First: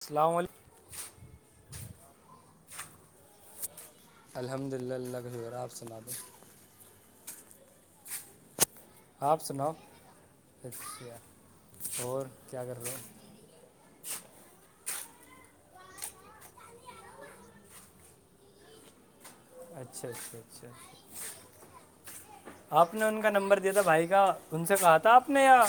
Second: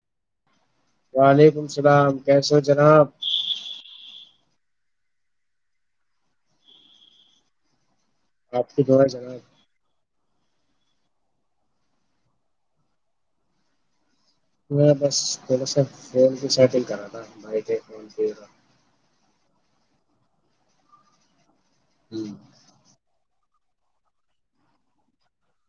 السلام علیکم وعلیکم اللام کیسے ہو جناب الحمد للہ اللہ گھار آپ سنادیں آپ کو دوڑا جگب آپ سناؤ اچھا اور کیا کر رہ میں بس تھوڑا سا فون بھی سیٹل کرا تھا ہماری تھ فون پ اچھا اچھا اچھا ہوں، آپ نے ان کا نمبر د تھا بھائی کا ان سے کہا تھا آپ نے یا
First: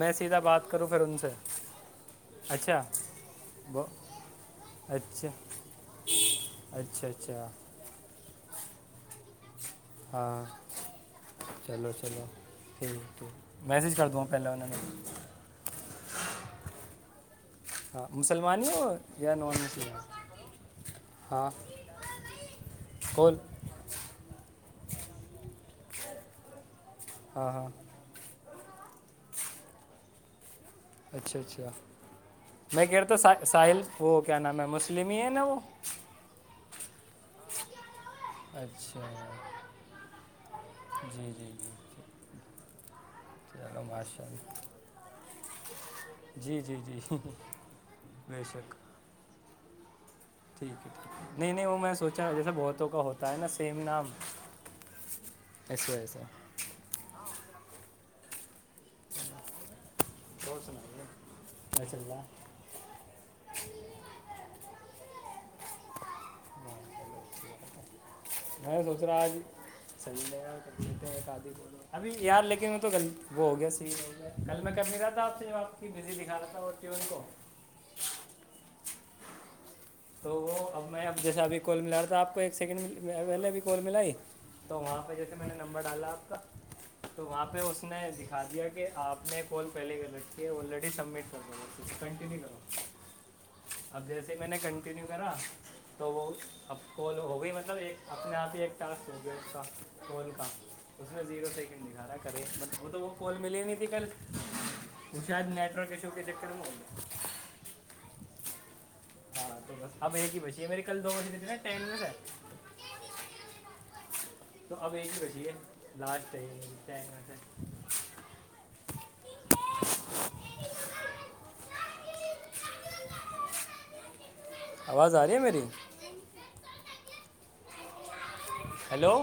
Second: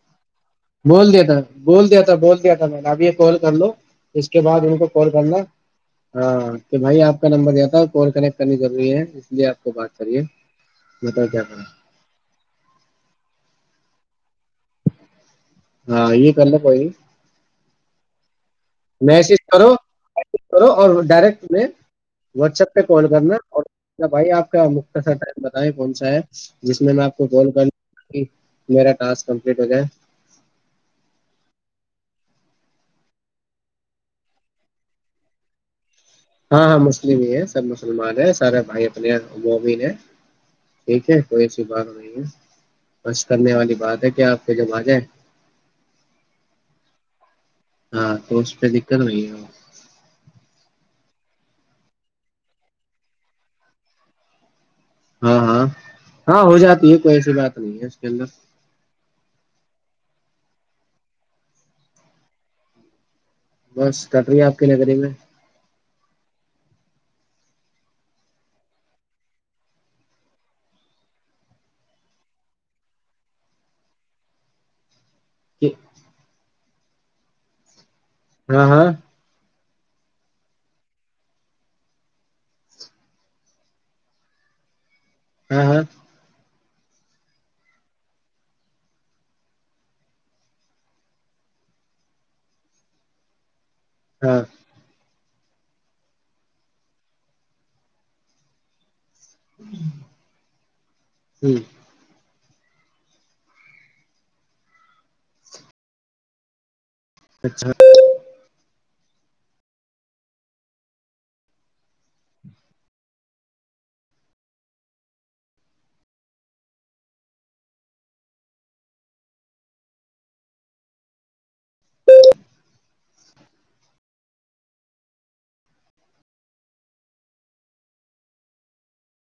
میں سے سیدھا بات کروں پھر بول ان دیا تھا بول دیا تھا بول دیا تھا میں اچھا نے اب یہ کال کر لو وہ اس کے بعد ان کو کال اچھا کرنا ہاں کہ بھائی اچھا آپ کا اچھا نمبر دیا تھا کال کر کرنی ضروری ہے اس لیے آپ کو بات کریے ہاں بتاؤ کیا کریں چلو چلو ٹھیک ٹھیک میسج کر دو پہلے ان نے ہاں یہ کر ل کوئی ہاں مل میسج کرو و کرو اور ہاں ڈائریکٹ میں واٹسپ پہ کال کول کرنا اور بھائی آپ کا سا ٹائم بتائیں کون سا ہے جس میں میں آپ کو ہاں کال کر ہاں میرا ٹاسک کمپلیٹ ہو جائے اچھا اچھا میں کہہ رہتا ساحل وہ کیا نام ہے مسلم ہی ہے نا وہ ہاں ہاں مسلملی بھی ہے سب م سلمان ہے سارے بھائی اچھا اپنے مو بھین ہے جی ٹھیک ہے کوئی جی ایسی جی بات نہیں ہے بس کرنے والی چلو بات ہے ماشاء کیا آپ کے اللہ جم آ جائے جی جی جی ہاں تو بے اس پہ شک دقت نہیں ہے ٹھیک ہے ٹھیک ہے نہیں نہیں وہ میں سوچا جیسا بہتوں کا ہوتا ہے نا سیم نام ہاں ہاں اس وجہ سے ہاں ہو جاتی ہے کوئی ایسی بات نہیں ہے چند سناے و چللہ بس کٹ رہی ہے آپ کی نگری میں میں سوچ رہا آجحیح ابھی یار لے کے ہو تو کل وہ ہو گیا سی کل میں کب نہیں رہ آپ کی بزی دکھا تھا پون کو ہاں ہاں تو وہ اب میں اب جیسا ابھی کال ملا رہا تھا آ کو ایک سیکنڈ پہلےب کال ملاائی تو وہاں جیس سے میں نے ہاں ہاں نمبر ڈالا آپ کا تو وہاں پہ اس نے دکھا دیا کہ آپ نے کال پہلے کر رکھیے آلریڈی سبمٹ کر دوں گا اسے کنٹینیو کرو اب جیسے ہاں میں نے کن غیرا تو وہ اب کو ہو گئی مطلب ایک اپنے آپ ہی ایک طرف کا فون کا اس میں زیرو سیکنڈ دکھا رہا ہے کرے مطب وہ تو وہ کال ملی ہی نہیں تھی کل وہ شاید نیٹ ورک ایشو کی در نہیں کچ ہاں تو بس آب ایک گی پچ ا مری کل دو بجی دی تھی ن م میں س تو اب ایک بجی ہے لاجے سے آواز آ رہی ہے میری ہیلو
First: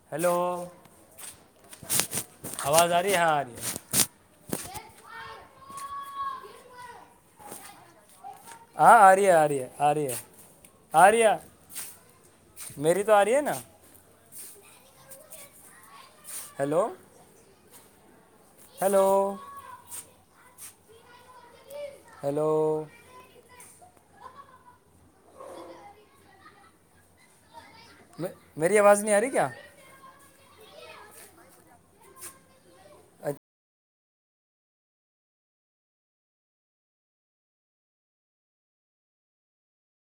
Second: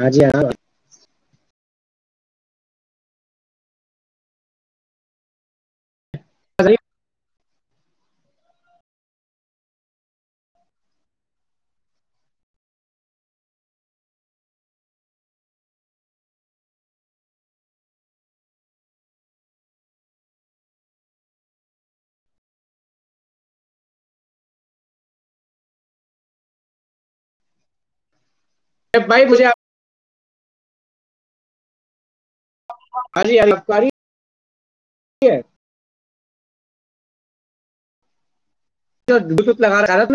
ہاں جی ہیلو ہاں آواز آ رہی ہاں آ رہی اے ہاں آ رہی ہے آ رہی ہے آ رہی ہے آ رہی ہے میری تو آ رہی ہے نا ہیلو ہیلو ہیلو میں میری آواز نہیں آ بھائی رہی مجھے کیا ہاں جی الاری ج لگا رہا ہےت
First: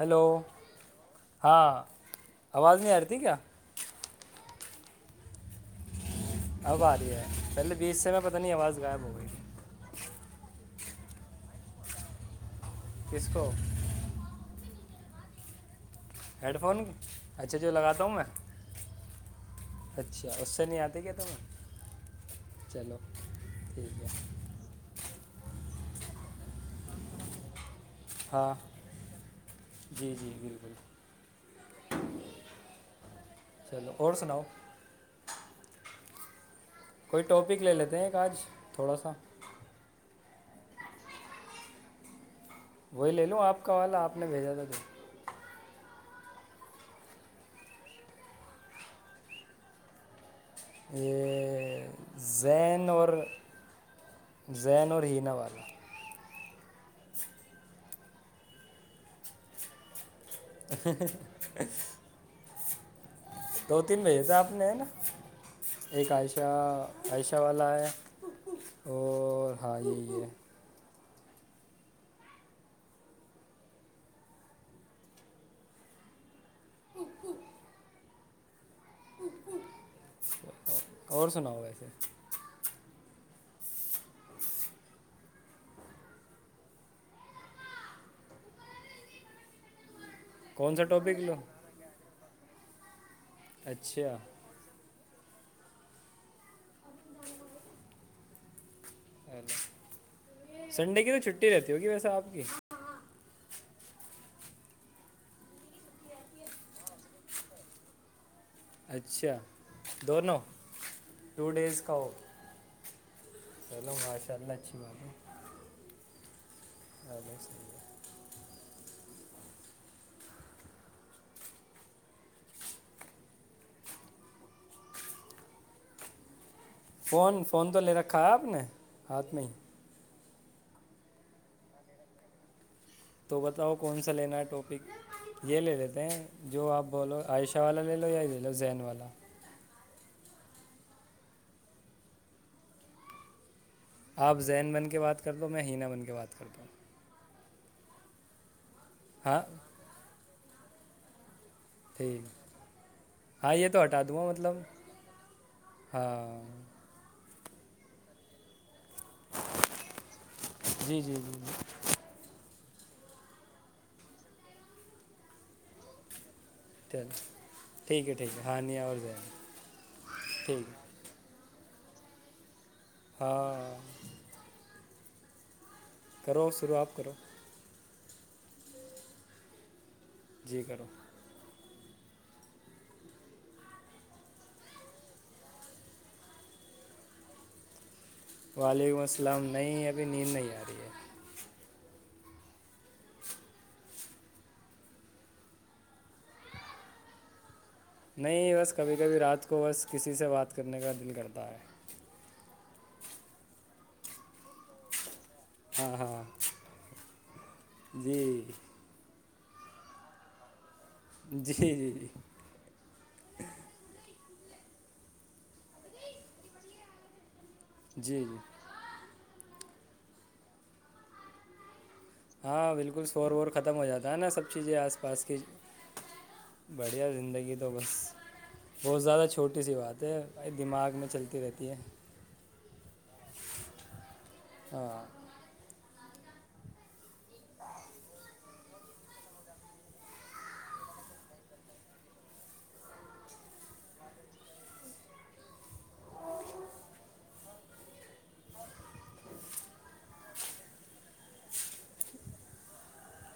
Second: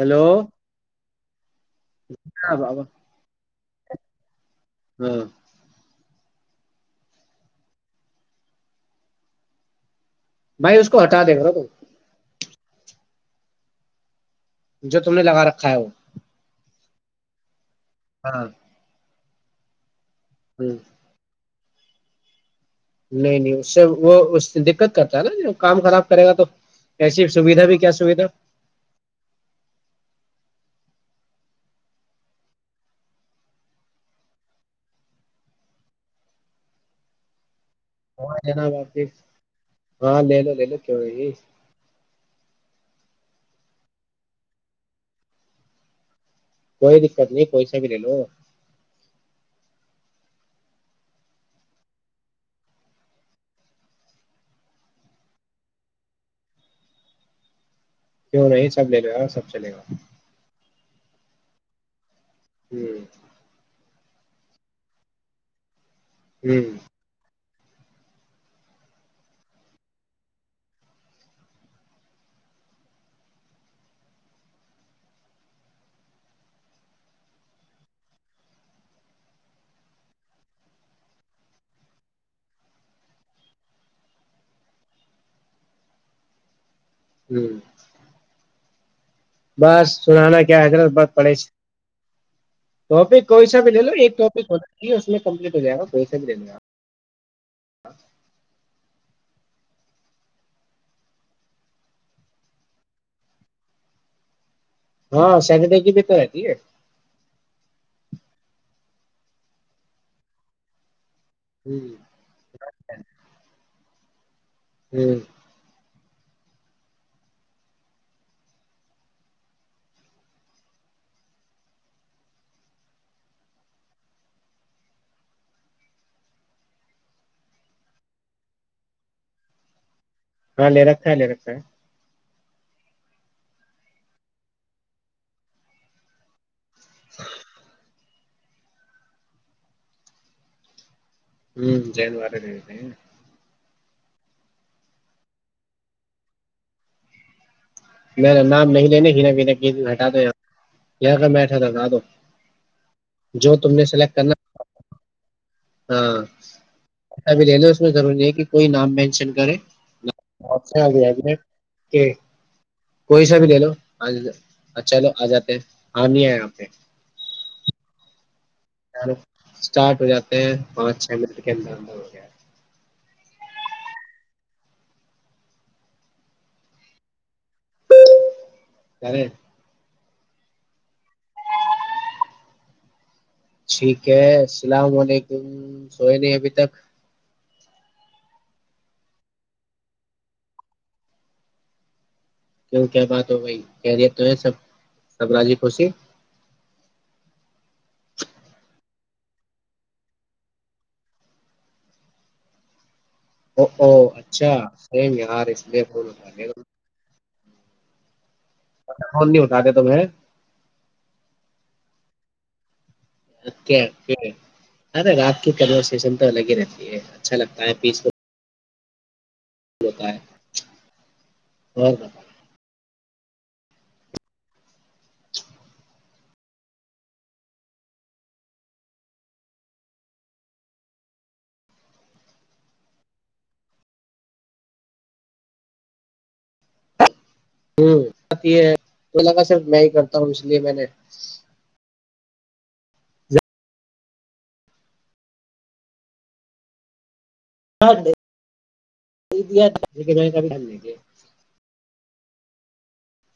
ہیلو ہاں ہاں آواز بابا نہیں آ رہتی کیا ہاں اب آ رہی ہے پہلے بیچ سے میں پتاہ نہیں آواز غائب ہو گئی بھائی اس کو ہٹا دے گرو کسکو جو تم نے لگا رکھا ہے وہ ہیڈ فون اچھا مجھے لگاتا ہوں میں ہاں اچھا اس سے ہ نہیں آتے کیا تم نہیں نہیں اس سے ٹھیک ہے وہ اس دقت کرتا نا کام خراب کرے گا تو ایسی سویدھا بھی کیا سویدھا ہاں جی جی بالکل چلو اور سناؤ کوئی ٹاپک لے لیتے ہیں وہاں آج ج نا تھوڑا واپس سا ہاں ل د ل کی ہوئے جی وہی لے لو آپ کا والا آپ نے بھیجا تھا تو کوئی دقت نہیں پیسے بھی لے لو یہ زین اور زین اور حنا والا کیوں نہیں سب لے ل گا سب چلے گا ہ [inaudible] ہوں دو تین بجے سے آپ نے ہے نا ایک عائشہ ہ عش اھا والا ہے اور ہ یہ ہے اور سناؤ ویسے ہوں بس سنانا کیا کون سا حیدرتباد ٹاپک پڑے لو سے تو آپ پیسہ پہ لو ایک اچھا ٹپک ہوتا جی اس میں کمپلیٹ ہو جائے گا پیسے بھی لنے گا [inaudible] سنڈے کی تو چھٹی رہتی ہوگی ویسا آپ کی ہاں سیٹرڈے کی بھی تو رہتی ہے اچھا دونوں ٹو ڈیز کا ہو ہ چلوں گا چلچھی باتی ہ اورے صی ہے فون فون تو لے رکھا ہے آپ نے ہاتھ میں ہی ہاں لے رکھا ہے لے رکھا ہے تو بتاؤ کون سا لینا ہے ٹاپک یہ لے لیتے ہیں جو آپ بولو عائشہ والا لے لو یا لو ین والا ہوں جین وار د رہے آپ زین بن کے بات کر دو ہو میں حناہ بن کے بات کرتا ہوں نہیں ن نام نہیں ج ہاں گٹاتا [inaudible] اچھا لگا دو ٹھیک جو ہاں یہ تم تو نے ہٹا سلیکٹ دوں گا کرنا مطلب ہاں اچھا بھی لے لے اس میں ضروری ہے کہ کوئی نام مینشن کر جی گیا جی جی جی کوئی سا بھی لے لو آ چلو آ جاتے ہیں ہم نہیں آئے آپ [inaudible] [inaudible] ارو زین اسٹارٹ ہو جاتے ہیں ٹھیک ہے پانچ چھ منٹ [inaudible] ہاں کرو شروعات کرو ارے [inaudible] ٹھیک ہے اللام ععلیکم سوئے نہیں ابھی تک وعلیکم السلام نہیں ابھی نیند نہیں آ رہی ہے کیوں کیا بات ہو بھائی کہری تو ہے سب سبراجی خوشی نہیں بس کبھی کبھی رات کو بس کسی سے بات کرنے کا دل کرتا ہے او او اچھا سم یار س لی پ ہاں ہاں جی کون نہیں بتاتے تمہیں جی جی جی رے رات کی کنورسشن تو الگ ہی رہتی ہے اچھا لگتا ہے پیس کو جی جی بتا ہو گ ہاں بالکل شور وور ختم ہو جاتا ہے نا سب چیزیں آس پاس کی بڑھیا زندگی تو بس بہت زیادہ چھوٹی سی بات ہے دماغ میں چلتی رہتی ہے ہاں ہ بات یہ ہے تو لگا صرف میں ہی کرتا ہوں اس لیے میں نے بھی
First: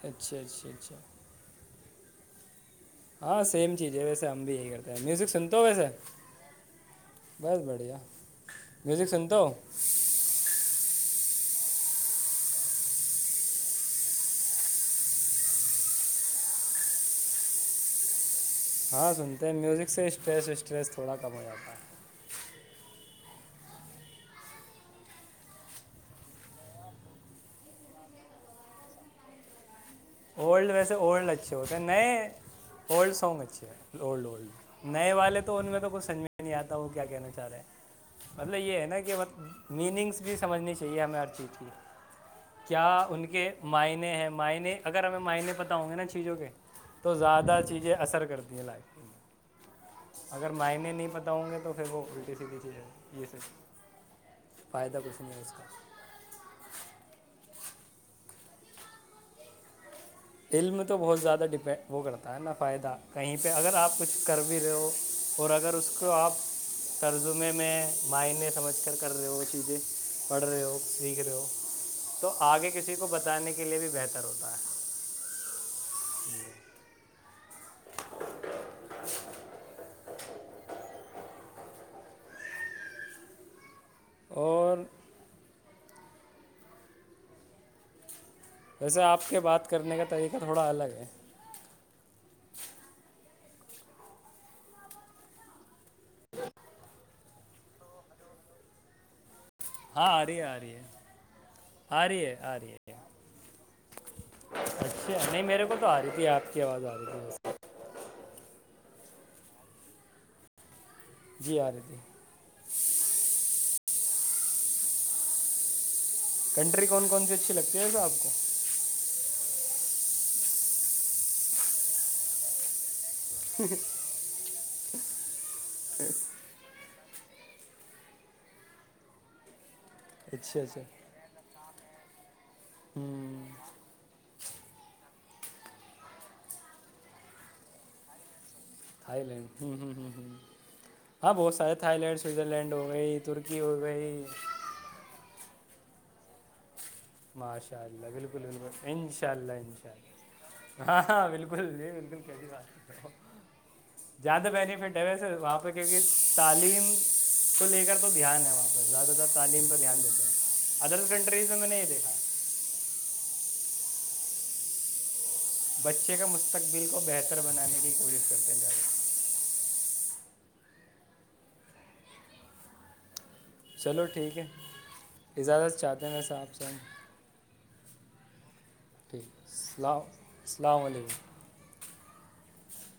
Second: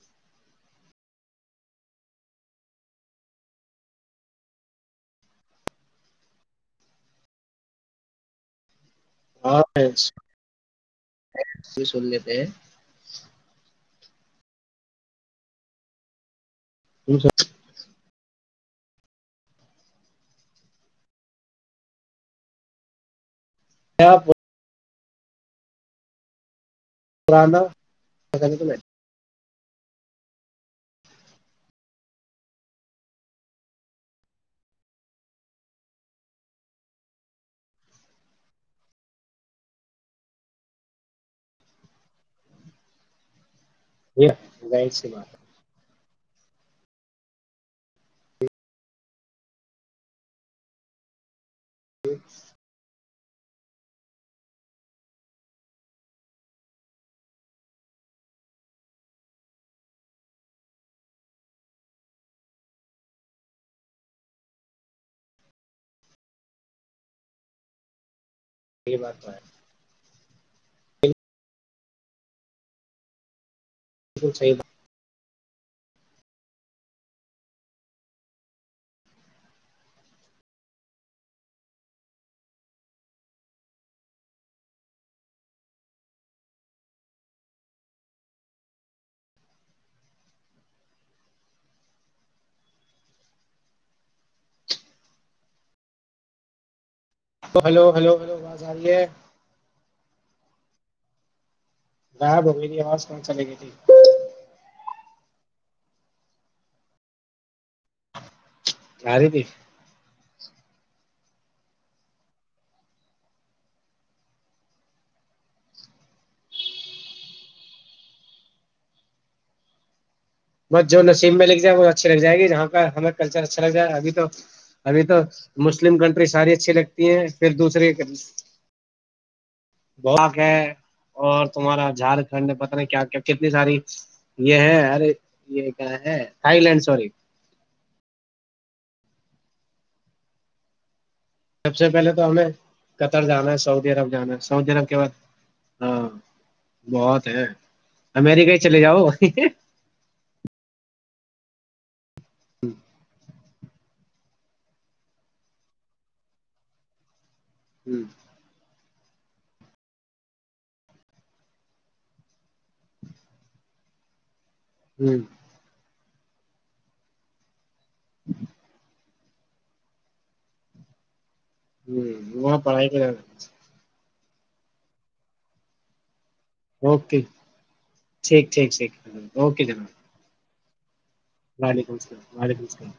اچھا اچھا اچھا ہاں سیم چیز ہے ویسے ہم بھی یہی کرتے ہیں میوزک سنتا ہو ویسے بس بڑھیا مزی کن توو کی سن لیتے ہیں ا سا ہاں سنتے ہیں میوزک سے اسٹریس اسٹریس تھوڑا کم ہو جاتا ہے کیاپ پرانا اولڈ ویسے اولڈ اچھے ہوتے ہیں نئے اولڈ سانگ اچھے ہیں اولڈ اولڈ نئے والے تو ان میں تو کچھ سمجھ میں نہیں آتا وہ کیا کہنا چاہ رہے ہیں مطلب یہ ہے نا کہ میننگس بھی سمجھنی چاہیے ہمیں ہر چیز کی کیا ان کے معنے ہیں معنے ظاہر اگر سی ہمیں بات معینے پتاؤں گا چیزوں کے تو زیادہ چیزیں اثر کرتی ہیں لائف اگر معنی نہیں بتا ہوں گے تو پھر ہوی س گ جیز ہے یہ سب فائدہ کچھ نہیں ہے اس کا دل میں تو بہت زیادہ ڈپینڈ وہ کرتا ہے نا فائدہ کہیں پہ اگر آپ کچھ کر بھی رہے ہو اور اگر اس کو آپ ترزمے میں معنے سمجھ ہے کر یہ کر بات رہے تو ہو ہے وہ چیزیں پڑھ رہے ہو سیکھ رہے ہو تو آگے کسی کو بتانے کی کے لیے بھی بہتر بالکل ہوتا صحیح ہے بات ہوں [unintelligible] اور ویسے آپ کے بات کرنے کا طریقہ تھوڑا الگ ہے ج تو ہلو ہلو ہلو واز آی ہے ہاں آ رہی ہے آ ری ہے آ ہ رہی ہے آ رہی [inaudible] ہے آواز کہا چلے گئی تھی اچھا نہیں میرے کو تو آ رہی تھی آپ کی آواز آ رہی تھی آاری تھی جی آ رہی تھی کنٹری کون کون سی اچھی لگتی ہےا آپ کو بس جو نصیب میں لکھ جائے پ وہ اچھی لگ جائے گی جہاں کا ہمیں اچھا لگ رہا ہے ابھی تو ابھی تو مسلم کنٹری ساری اچھی لگتی پھر دوسرے کر بک ہے اچھا اچھا اور تمہارا جھارکھڈ [inaudible] ٹھنڈ پتا نہیں کیا کیا کتنی ہوں ساری یہ ہے ارے یہ کہ ہے تھائی لینڈ سوری تھی لینڑ ہہم ہہم سب سے پہلے تو ہمیں قطر جانا ہے ترکی ہو سعودی عرب گئی جانا ہے سعودی عرب کے بعد [unintelligible] ہے امیریکہ ہی چلے جاؤ ہ [unintelligible] ہاں ہاں بالکل جی بالکل کیسی بات ہے [inaudible] زیادہ بینیفٹ ہے ویسے وہاں پہ کیونکہ تعلیم تو لے کر تو دھیان ہے واپس [unintelligible] [inaudible] بچے کا مستقبل کو بہتر بنانے کی کوشش کرتے جے ہ وہاں پڑھائی کے چلو ٹھیک ہے اجازت چاہتے ہیں ویسا آپ سے ہم اوکے ٹھیک ٹھیک ٹھیک اوکے جناب السلام علیکم وعلیکم السلام وعلیکم السلام